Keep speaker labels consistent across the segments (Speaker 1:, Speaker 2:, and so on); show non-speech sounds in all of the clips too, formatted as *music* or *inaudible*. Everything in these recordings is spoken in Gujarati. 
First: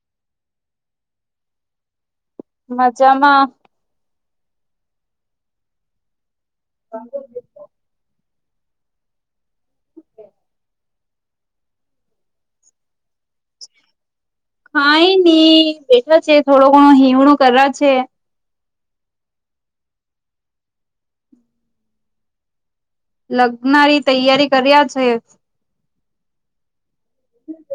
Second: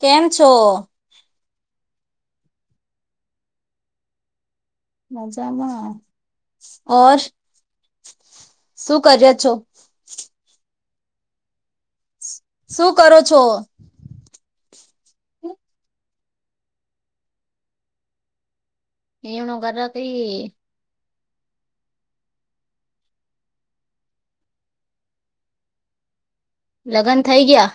Speaker 1: કેમ છો
Speaker 2: મજામાં
Speaker 1: મજામાં ઓર શું કર્યો છો. શું કરો છો.
Speaker 2: કાય ની બેઠા છે થોડો ઘણો હીવણું કરા છે.
Speaker 1: હોવું કરે તે ઈ
Speaker 2: લગ્નારી તૈયારી કર્યા છે.
Speaker 1: લગ્ન થઈ ગયા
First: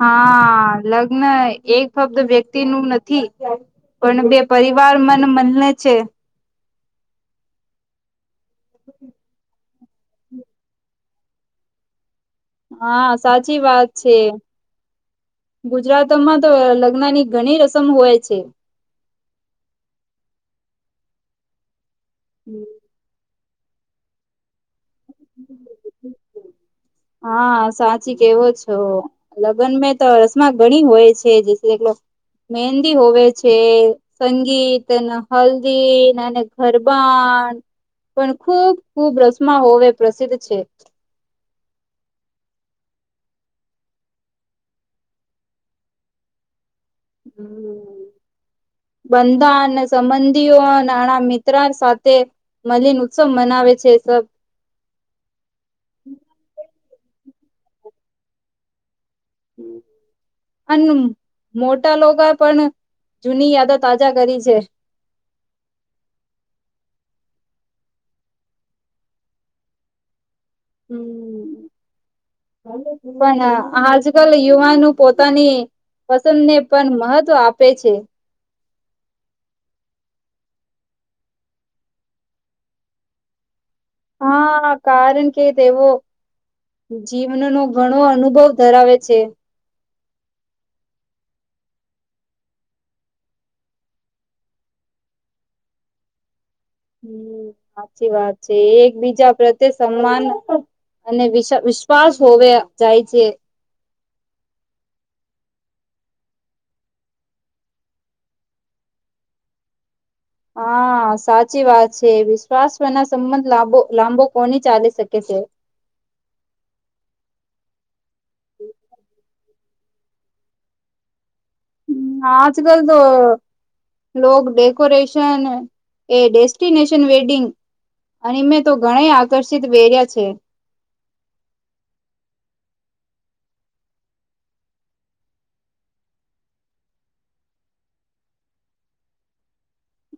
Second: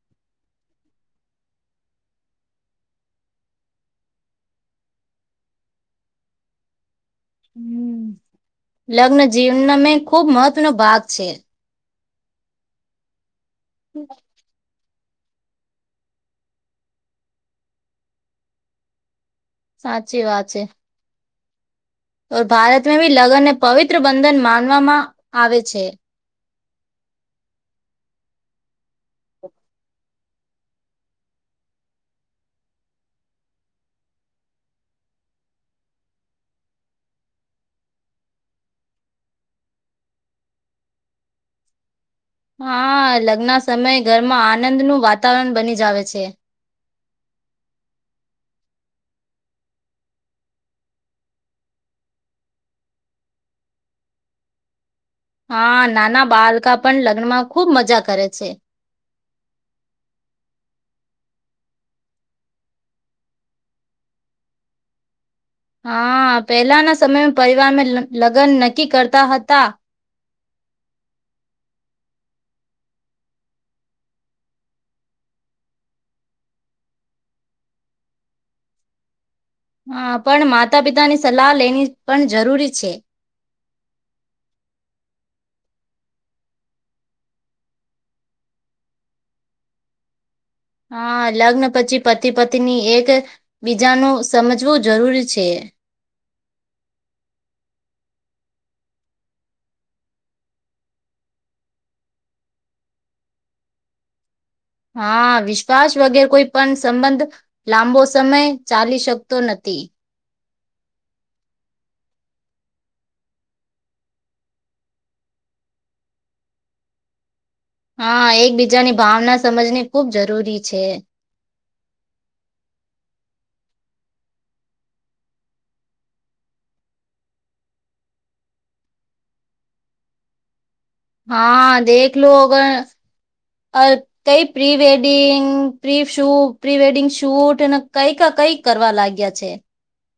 Speaker 2: હા લગ્ન એક ફક્ત વ્યક્તિનું નથી. પણ બે પરિવાર મન મનને છે.
Speaker 1: લગ્ન જીવન મેં ખુબ મહત્વનો ભાગ છે.
Speaker 2: હા સાચી વાત છે. ગુજરાતમાં તો લગ્નની ઘણી રસમ હોય છે.
Speaker 1: સાચી વાત છે. તો ભારતમાં બી લગ્નને પવિત્ર બંધન માનવામાં આવે છે.
Speaker 2: હા સાચી કેવો છો લગ્ન મેં તો રસમાં ઘણી હોય છે જે મહંદી હોવે છે સંગીત હલ્દી ને ગરબા પણ ખૂબ ખૂબ રસમાવે પ્રસિદ્ધ છે.
Speaker 1: હા લગ્ન સમયે ઘરમાં આનંદનું વાતાવરણ બની જાવ છે.
Speaker 2: હમ. બંધા અને સંબંધીઓ નાના મિત્ર સાથે મલિન ઉત્સવ મનાવે છે એ સબ
Speaker 1: હા નાના બાળકા પણ લગ્નમાં ખૂબ મજા કરે છે.
Speaker 2: હમ. અને મોટા લોકો પણ જૂની યાદ તાજા કરી છે.
Speaker 1: હા પહેલાના સમયમાં પરિવારને લગ્ન નક્કી કરતા હતા.
Speaker 2: હમ. પણ આજકાલ યુવાનું પોતાની પસંદને પણ મહત્વ આપે છે.
Speaker 1: હા પણ માતા પિતાની સલાહ લેની પણ જરૂરી છે.
Speaker 2: હા કારણ કે તેવો જીવનનોો ઘણો અનુભવ ધરાવે છે.
Speaker 1: હા લગ્ન પછી પતિ પતિની એક બીજાનું સમજવું જરૂરી છે *inaudible*
Speaker 2: હમ સાચી વાત છે એકબીજા પ્રત્યે સમાન અને વિશ વિશ્વાસ હોવે જાય છે.
Speaker 1: હા વિશ્વાસ વગેરે કોઈ પણ સંબંધ લાંબો સમય ચાલી શકતો નથી. તે *unintelligible*
Speaker 2: હા સાચી વાત છે વિશ્વાસ ના સંબંધ લાંબો લાંબો કોની ચાલી શકે છે.
Speaker 1: હ *unintelligible* હા એકબીજાની ભાવના સમજની ખૂબ જરૂરી છે.
Speaker 2: હમ આજ કલ તો લોગ ડેકોરેશન એ ડેસ્ટિનેશન વેડિંગ અન મેં તો ઘણેય આકર્ષિત વેર્યા છે.
Speaker 1: હા દેખ લો અગર અ કઈ પ્રી વેડિંગ પ્રી શૂ પ્રી વેડિંગ શૂટ અને કઈ ક કઈક કરવા લાગ્યા છે.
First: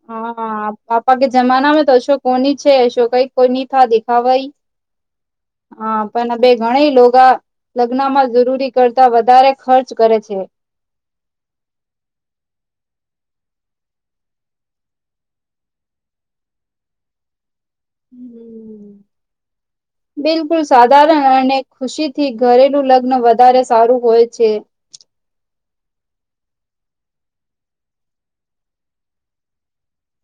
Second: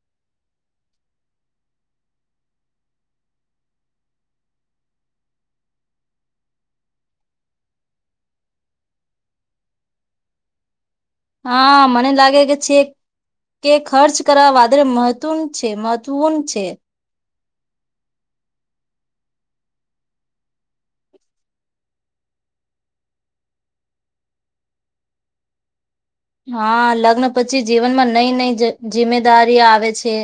Speaker 2: હા પાપા કે જમાનામાં તો અશોક કોની છે અશોકઈ કોની થ દેખાવાઈ
Speaker 1: *inaudible*
Speaker 2: હા પણ બે ઘણી લોગા લગ્નમાં જરૂરી કરતા વધારે ખર્ચ કરે છે.
Speaker 1: હા મને લાગે કે છે. કે ખર્ચ કરવા વાદળ મહત્ છે મહત્વૂર્ છે.
Speaker 2: હમ હમ.
Speaker 1: *inaudible*
Speaker 2: બિલકુલ સાધારણ અને ખુશીથી ઘરેલું લગ્ન વધારે સારું હોય છે.
Speaker 1: *inaudible* હા લગ્ન પછી જીવનમાં નઈ નઈ જિમ્મેદારી આવે છે.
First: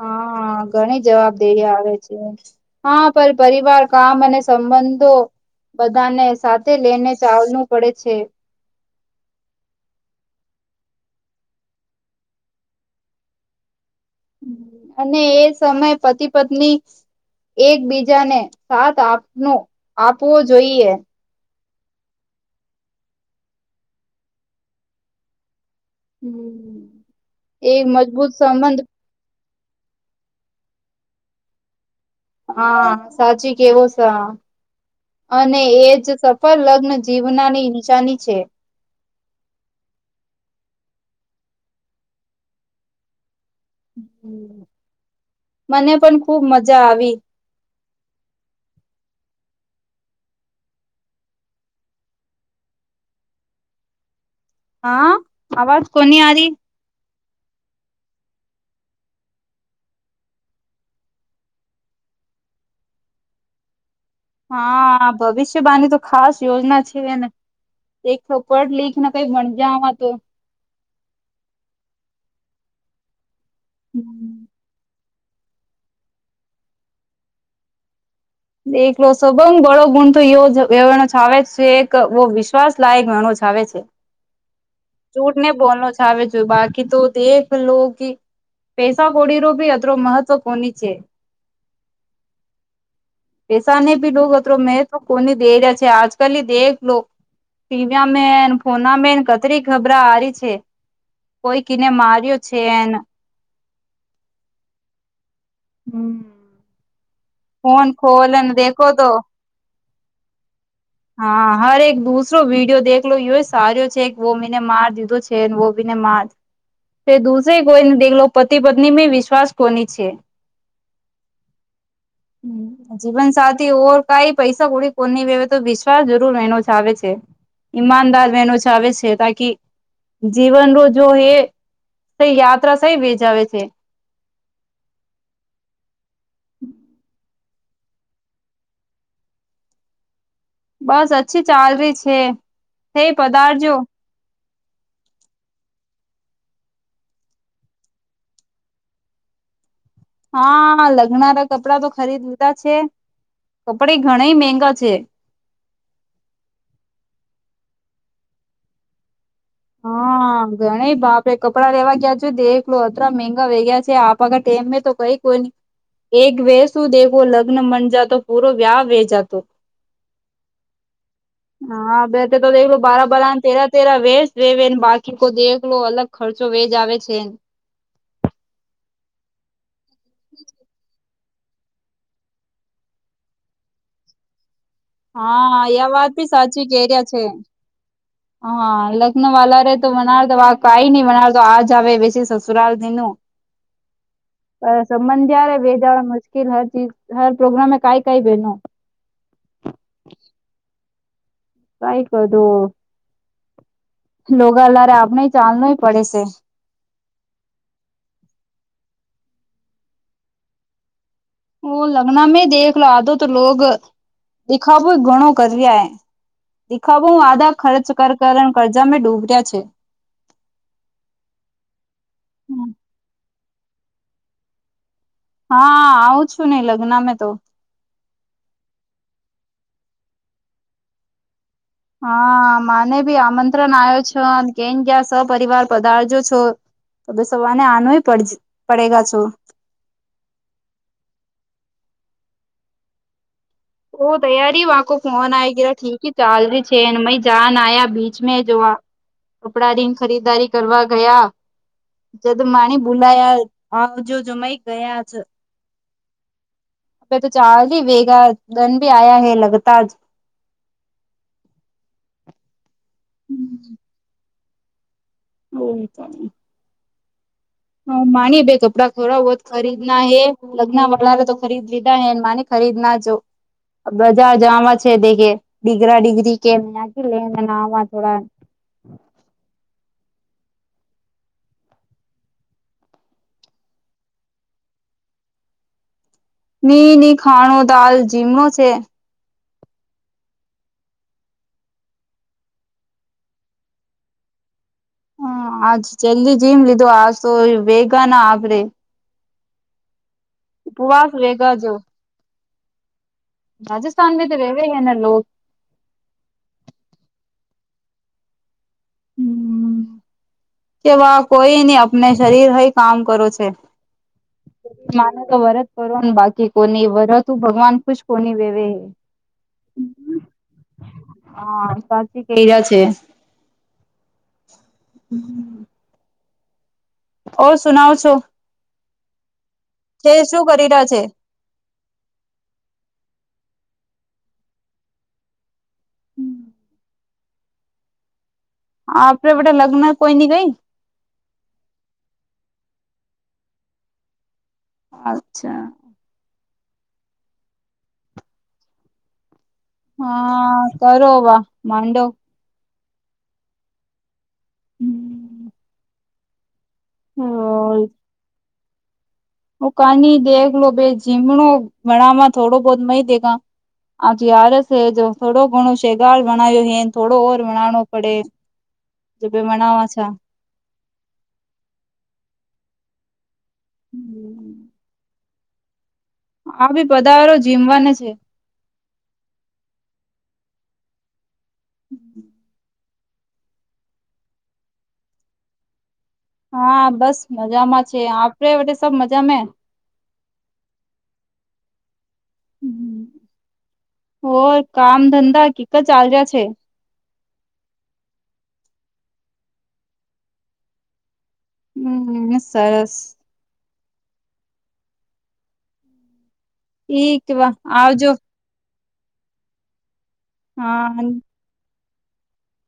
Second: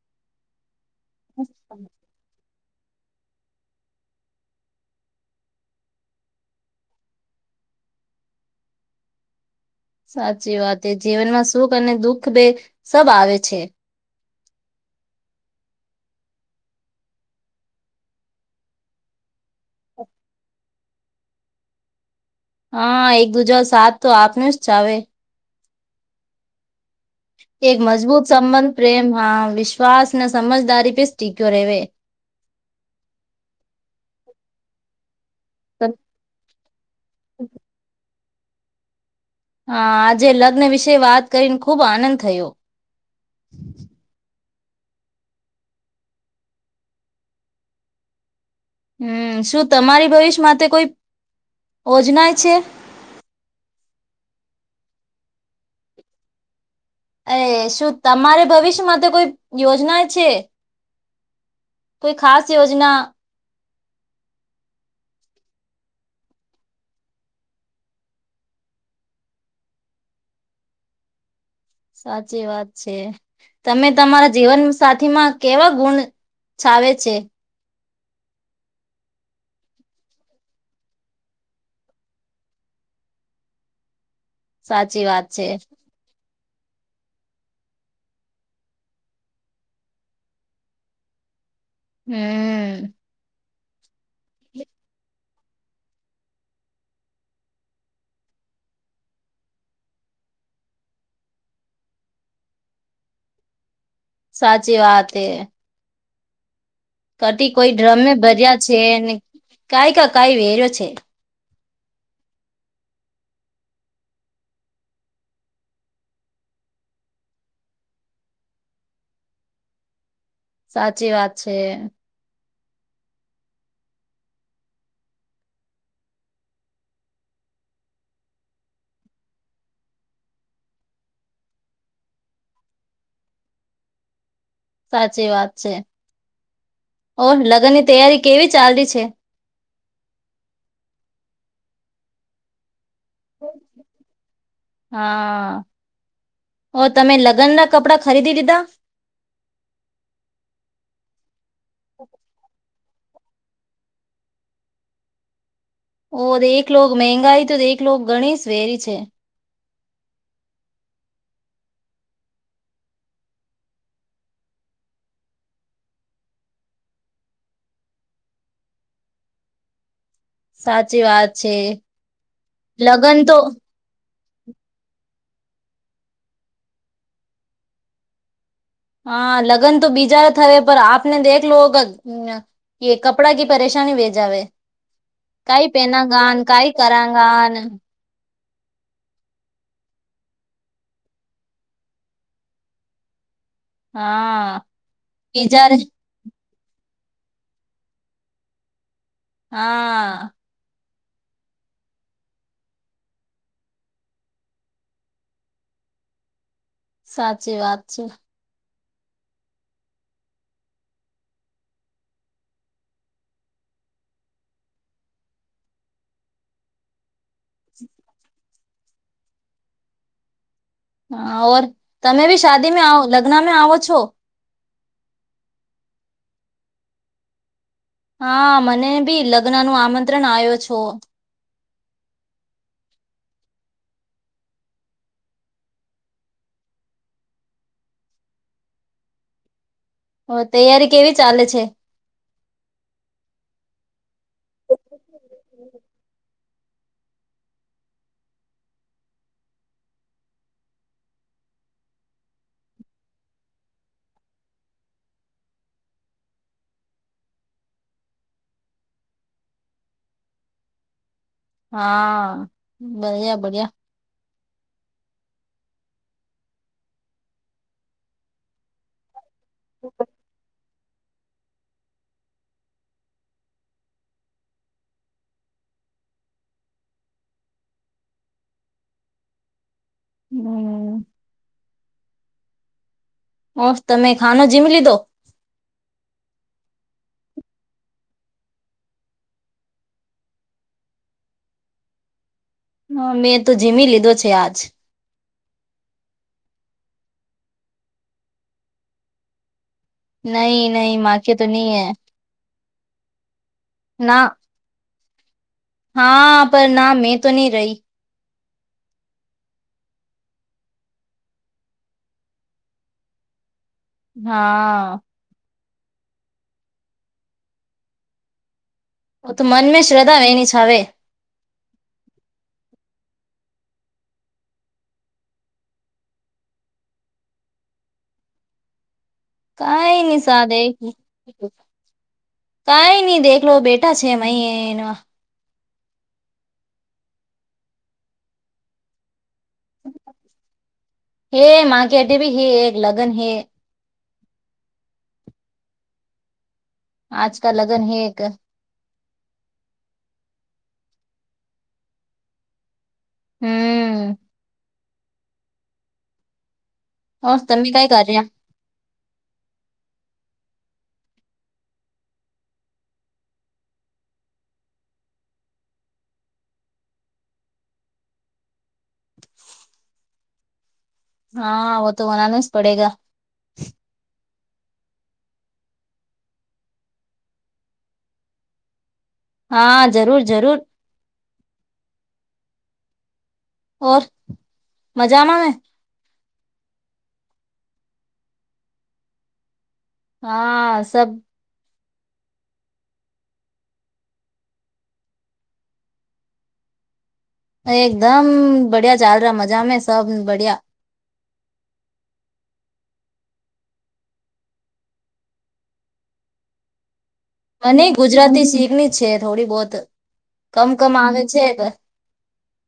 Speaker 2: હા ઘણી જવાબદેરી આવે છે. હા પણ પરિવાર કામ અને સંબંધો બધાને સાથે લઈને ચાલલું પડે છે.
Speaker 1: *inaudible* સાચી વાત એ જીવનમાં સુખ અને દુઃખ બે સબ આવે છે.
Speaker 2: અને એ સમયે પતિ પત્ની એકબીજાને સાથ આપ આપવો જોઈએ.
Speaker 1: હા એક દુજા સાથ તો આપને જ ચાવે
Speaker 2: હમ.
Speaker 1: એક મજબૂત સંબંધ પ્રેમ હ વિશ્વાસ ના સમજદારી પ સ્ટીક્યો રેવે
Speaker 2: હા સાચી કેવો છે અને એ જ સફળ લગ્ન જીવનાની નિશાની છે
Speaker 1: હ આજે લગ્ન વિશે વાત કરીને ખૂબ આનંદ થયો
Speaker 2: મને પણ ખૂબ મજા આવી
Speaker 1: હમ શું તમારી ભવિષ્ય માટે કોઈ યોજના છે *unintelligible* *inaudible*
Speaker 2: હા અવાજ કોની આ રરી
Speaker 1: અરે શું તમારે ભવિષ્ય માટે કોઈ યોજના છે કોઈ ખાસ યોજના
Speaker 2: હા ભવિષ્ય બાાની તો ખાસ યોજના છે એને એક પઢ લખને કઈ મણજામાં તો
Speaker 1: સાચી વાત છે તમે તમારા જીવન સાચ થીમાં કેવા ગુણ છાવે છે
Speaker 2: એકલો સબંગ બળો ગુણ તો એો છાવે જ છે એક બહ વિશ્વાસ લાયક વણો છે આવે છે
Speaker 1: સાચી વાત
Speaker 2: ચૂટ
Speaker 1: છે
Speaker 2: ને બોલલો છ આવે જોય બાકી તો દેખ લો કે પેસા કોડીરો ભી અત્ર મહત્વ કોની છે
Speaker 1: હમ
Speaker 2: પૈસા ન ભી લો અત્ર મેં તો કોને દ જ છે આજકાલલી દલો ટીવીિયા મ ફોના મ અતરી ખબરા આરી છે કોઈ કીને માર્યો છે એ
Speaker 1: સાચી વાત એ
Speaker 2: હમ
Speaker 1: કતિ કોઈ ડ્રમે ભર્યા છેને કઈ ક કઈ વેર્યો છે
Speaker 2: હા હરે એક દુસરો વિડીિયો દેખલો યોય સાર્યો છે વો બીને માર દીધો છે વો બીને માર તે દૂસેરે કોઈને દેખલો પતિ પત્ની મે વિશ્વાસ કોની છે
Speaker 1: સાચી વાત છે
Speaker 2: જીવનસાથી ઓર કઈ પૈસા પૂડી કોની વ્યવસ્થા તો વિશ્વાસ જરૂર વનો ચાવ છે ઈમાનદાર વનો ચ આવે છે તાકી જીવન રજ એ યાત્રા સહી વેજાવે છે
Speaker 1: સાચી વાત છે
Speaker 2: હમ
Speaker 1: ઓ લગ્ન ની તૈયારી કેવી ચાલલી છે
Speaker 2: બસ અછી ચાલ ર છે હે પધારજો
Speaker 1: હા ઓ તમે લગ્નનાં કપડાં ખરીદી દીધા
Speaker 2: હા લગ્નારા કપડાં તો ખરીદ લીધા છે કપડા ઘણા મગા છે
Speaker 1: ઓ દ એકલો મંગાઈ તો દ એકલો ઘણી વેરી છે
Speaker 2: હા ગણ બાપડે કપડાં લેવા ગયા છ દેખલો અતરા મંગા વે ગયા છે આપ આગળ મ તો કઈક કોન એક વે શું દેખો લગ્ન મન જાતો પૂરો વ્યાહ વે જાતો
Speaker 1: સાચી વાત છે
Speaker 2: હા બેટ તો દેખ બાર
Speaker 1: લગન
Speaker 2: બારા
Speaker 1: તો
Speaker 2: તેરા તેરા વેસ બાકી કો દેલો અલગ ખર્ચો વેજ આવે છે
Speaker 1: હા લગ્ન તો બીજા થવે પણ આપ આપને દેખ લોગ કે કપડા ક પરેશાન ભેજવે
Speaker 2: હા
Speaker 1: કઈ
Speaker 2: આ
Speaker 1: પહેના
Speaker 2: વાત બી
Speaker 1: ગાન
Speaker 2: સાચી
Speaker 1: કઈ
Speaker 2: કે
Speaker 1: કર
Speaker 2: રહ્યા છે.
Speaker 1: ગાન
Speaker 2: હા લખ્ન વાલારે તો મનારતો કઈ નઈ મનારતો આજ આવે બે સસુરાાલ ન પણ સંબંધ જ્યારે બે દાડા મુશ્કેલી હોય. હર પ્રોગ્રમે કંઈ કંઈ બેનો.
Speaker 1: હા.
Speaker 2: કાઈ બધું. લોગાલરે આપને ચાલનોય પડે છે.
Speaker 1: સાચી વાત છે.
Speaker 2: ઓ લગ્ના મે દેખ લ તો તો લ *inaudible* દેખાવો ઘણો કર્યા એ. દેખાવો હ આધા ખર્ચ કર કરણ કરજા મે ડૂબર્યા છે.
Speaker 1: હ, ઓર તમે બી શાદી લગ્નમાં આવો છો?
Speaker 2: હા આવું છું, નઈ લગ્ન મે તો.
Speaker 1: હા, મને ભી લગ્ન નું આમંત્રણ આવ્યો છો.
Speaker 2: હા, મને ભી આમંત્રણ આવ્યો છે. કેમ, ક્યાં સપરિવાર પધારજો છો. *inaudible* તો સવારને આનું પડ પડેગ છો *inaudible*
Speaker 1: હ, તૈયારી કેવી ચાલે છે?
Speaker 2: ઓ તૈયારી વા ફોન આય ગરા ઠીક હ ચાલ ર છેન જાન આયા બીચ મે જો આ *inaudible* કપડા રિંગ ખરીદારી કરવા ગયા. જે તો માની બોલાયા હજ જમાઈ ગયા છે. *unintelligible* *inaudible*
Speaker 1: હા, બઢીયા બઢીયા.
Speaker 2: *unintelligible* હ માની ભાઈ કપડા થોરા બોત ખરીદ ના હે લગ્નંવા *inaudible* રે તો ખરીદ લીધા ને માં ખરીદના જો. *inaudible*
Speaker 1: હમ. ઓ તમે ખાનો જીમ લીધો *inaudible*
Speaker 2: ની ની ખાણો દાલ જીમ જ છે *inaudible*
Speaker 1: હા, મેં તો જીમી લીધો છે આજ.
Speaker 2: હ આજ જલ્દી જીમ લીધો આજ તો ભેગા ના આપરેે *inaudible*
Speaker 1: નહી નહી માકે તો
Speaker 2: વેગા
Speaker 1: નહી
Speaker 2: જો
Speaker 1: હે *inaudible*
Speaker 2: રાજસ્થાન *inaudible*
Speaker 1: હા, પર ના મેં તો નહી રહી.
Speaker 2: હમ. કેવા કોઈ નહીં આપને શરીર હય કામ કરો છે.
Speaker 1: હા.
Speaker 2: કરોન બાકી કોની વર તું ભગવાન કુંછ કોની વેવે હે *inaudible*
Speaker 1: ઓ તો મનમાં શ્રદ્ધા એની છે.
Speaker 2: હા, સાચી કહ્યા જ છે. ઓ સુનાઉ છો *inaudible* છે
Speaker 1: કઈ
Speaker 2: શું
Speaker 1: દે
Speaker 2: કરી રહ્યા છે
Speaker 1: કઈ નહી દેખલો બેટા *inaudible* *inaudible*
Speaker 2: હમ. હા.
Speaker 1: હે માગ અઢભી હે એક લગન હે *inaudible*
Speaker 2: અચ્છા.
Speaker 1: આજકા લગ્ન હે એક *inaudible*
Speaker 2: હા કરોવા માંડો *inaudible*
Speaker 1: હમ. હ તમી કઈ કરર્યા *inaudible*
Speaker 2: હું કાની દેખલો ભજીમણો ભણામાં થોડો બહુત મહી દે કા *inaudible* આજ અગયારસ હેજ થોડો ઘણો શેગાર વણાય્યો હે થોડો ઓર વણણો પડે જો ભે મનાવા છે
Speaker 1: હા વ તો બનાના જ પડેગ
Speaker 2: હમ આ બી પધારો જીમવાને છે
Speaker 1: હા જરૂર જરૂર
Speaker 2: હમ
Speaker 1: ઓ મજામાં ને
Speaker 2: હા બસ મજામાં છે આપડે વ સબ મજા મે
Speaker 1: હા સબ *inaudible*
Speaker 2: હો કામ ધંધા ક ચાલ રહ્યા છે
Speaker 1: એકદમ બડિયા ચાલ ર મજા મે સબ બઢિયા
Speaker 2: હમ સરસ એ
Speaker 1: મને ગુજરાતી શીખની છે થોડી બહુત કમ કમ
Speaker 2: હા
Speaker 1: આવે છે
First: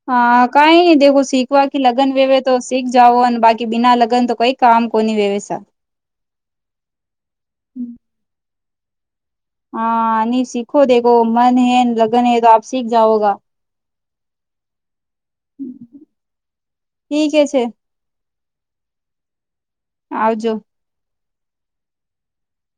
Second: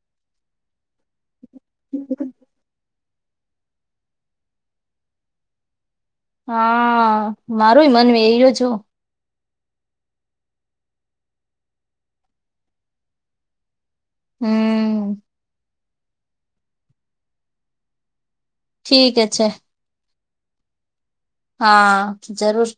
Speaker 2: હા કઈ ન દેખો શીખવા કે લગન વેવે તો શીખ જાઓ અને બાકી બિના લગન તો કોઈ કામ કોને વેવેસા
Speaker 1: હા મારું મન એ્યો છો
Speaker 2: હા ન સીખો દેખો મન હૈ લગન હૈ તો આપ સીખ જાઓગા
Speaker 1: હમ
Speaker 2: ઠીકે છે
Speaker 1: ઠીક હ છે
Speaker 2: આવજો
Speaker 1: હા જરૂર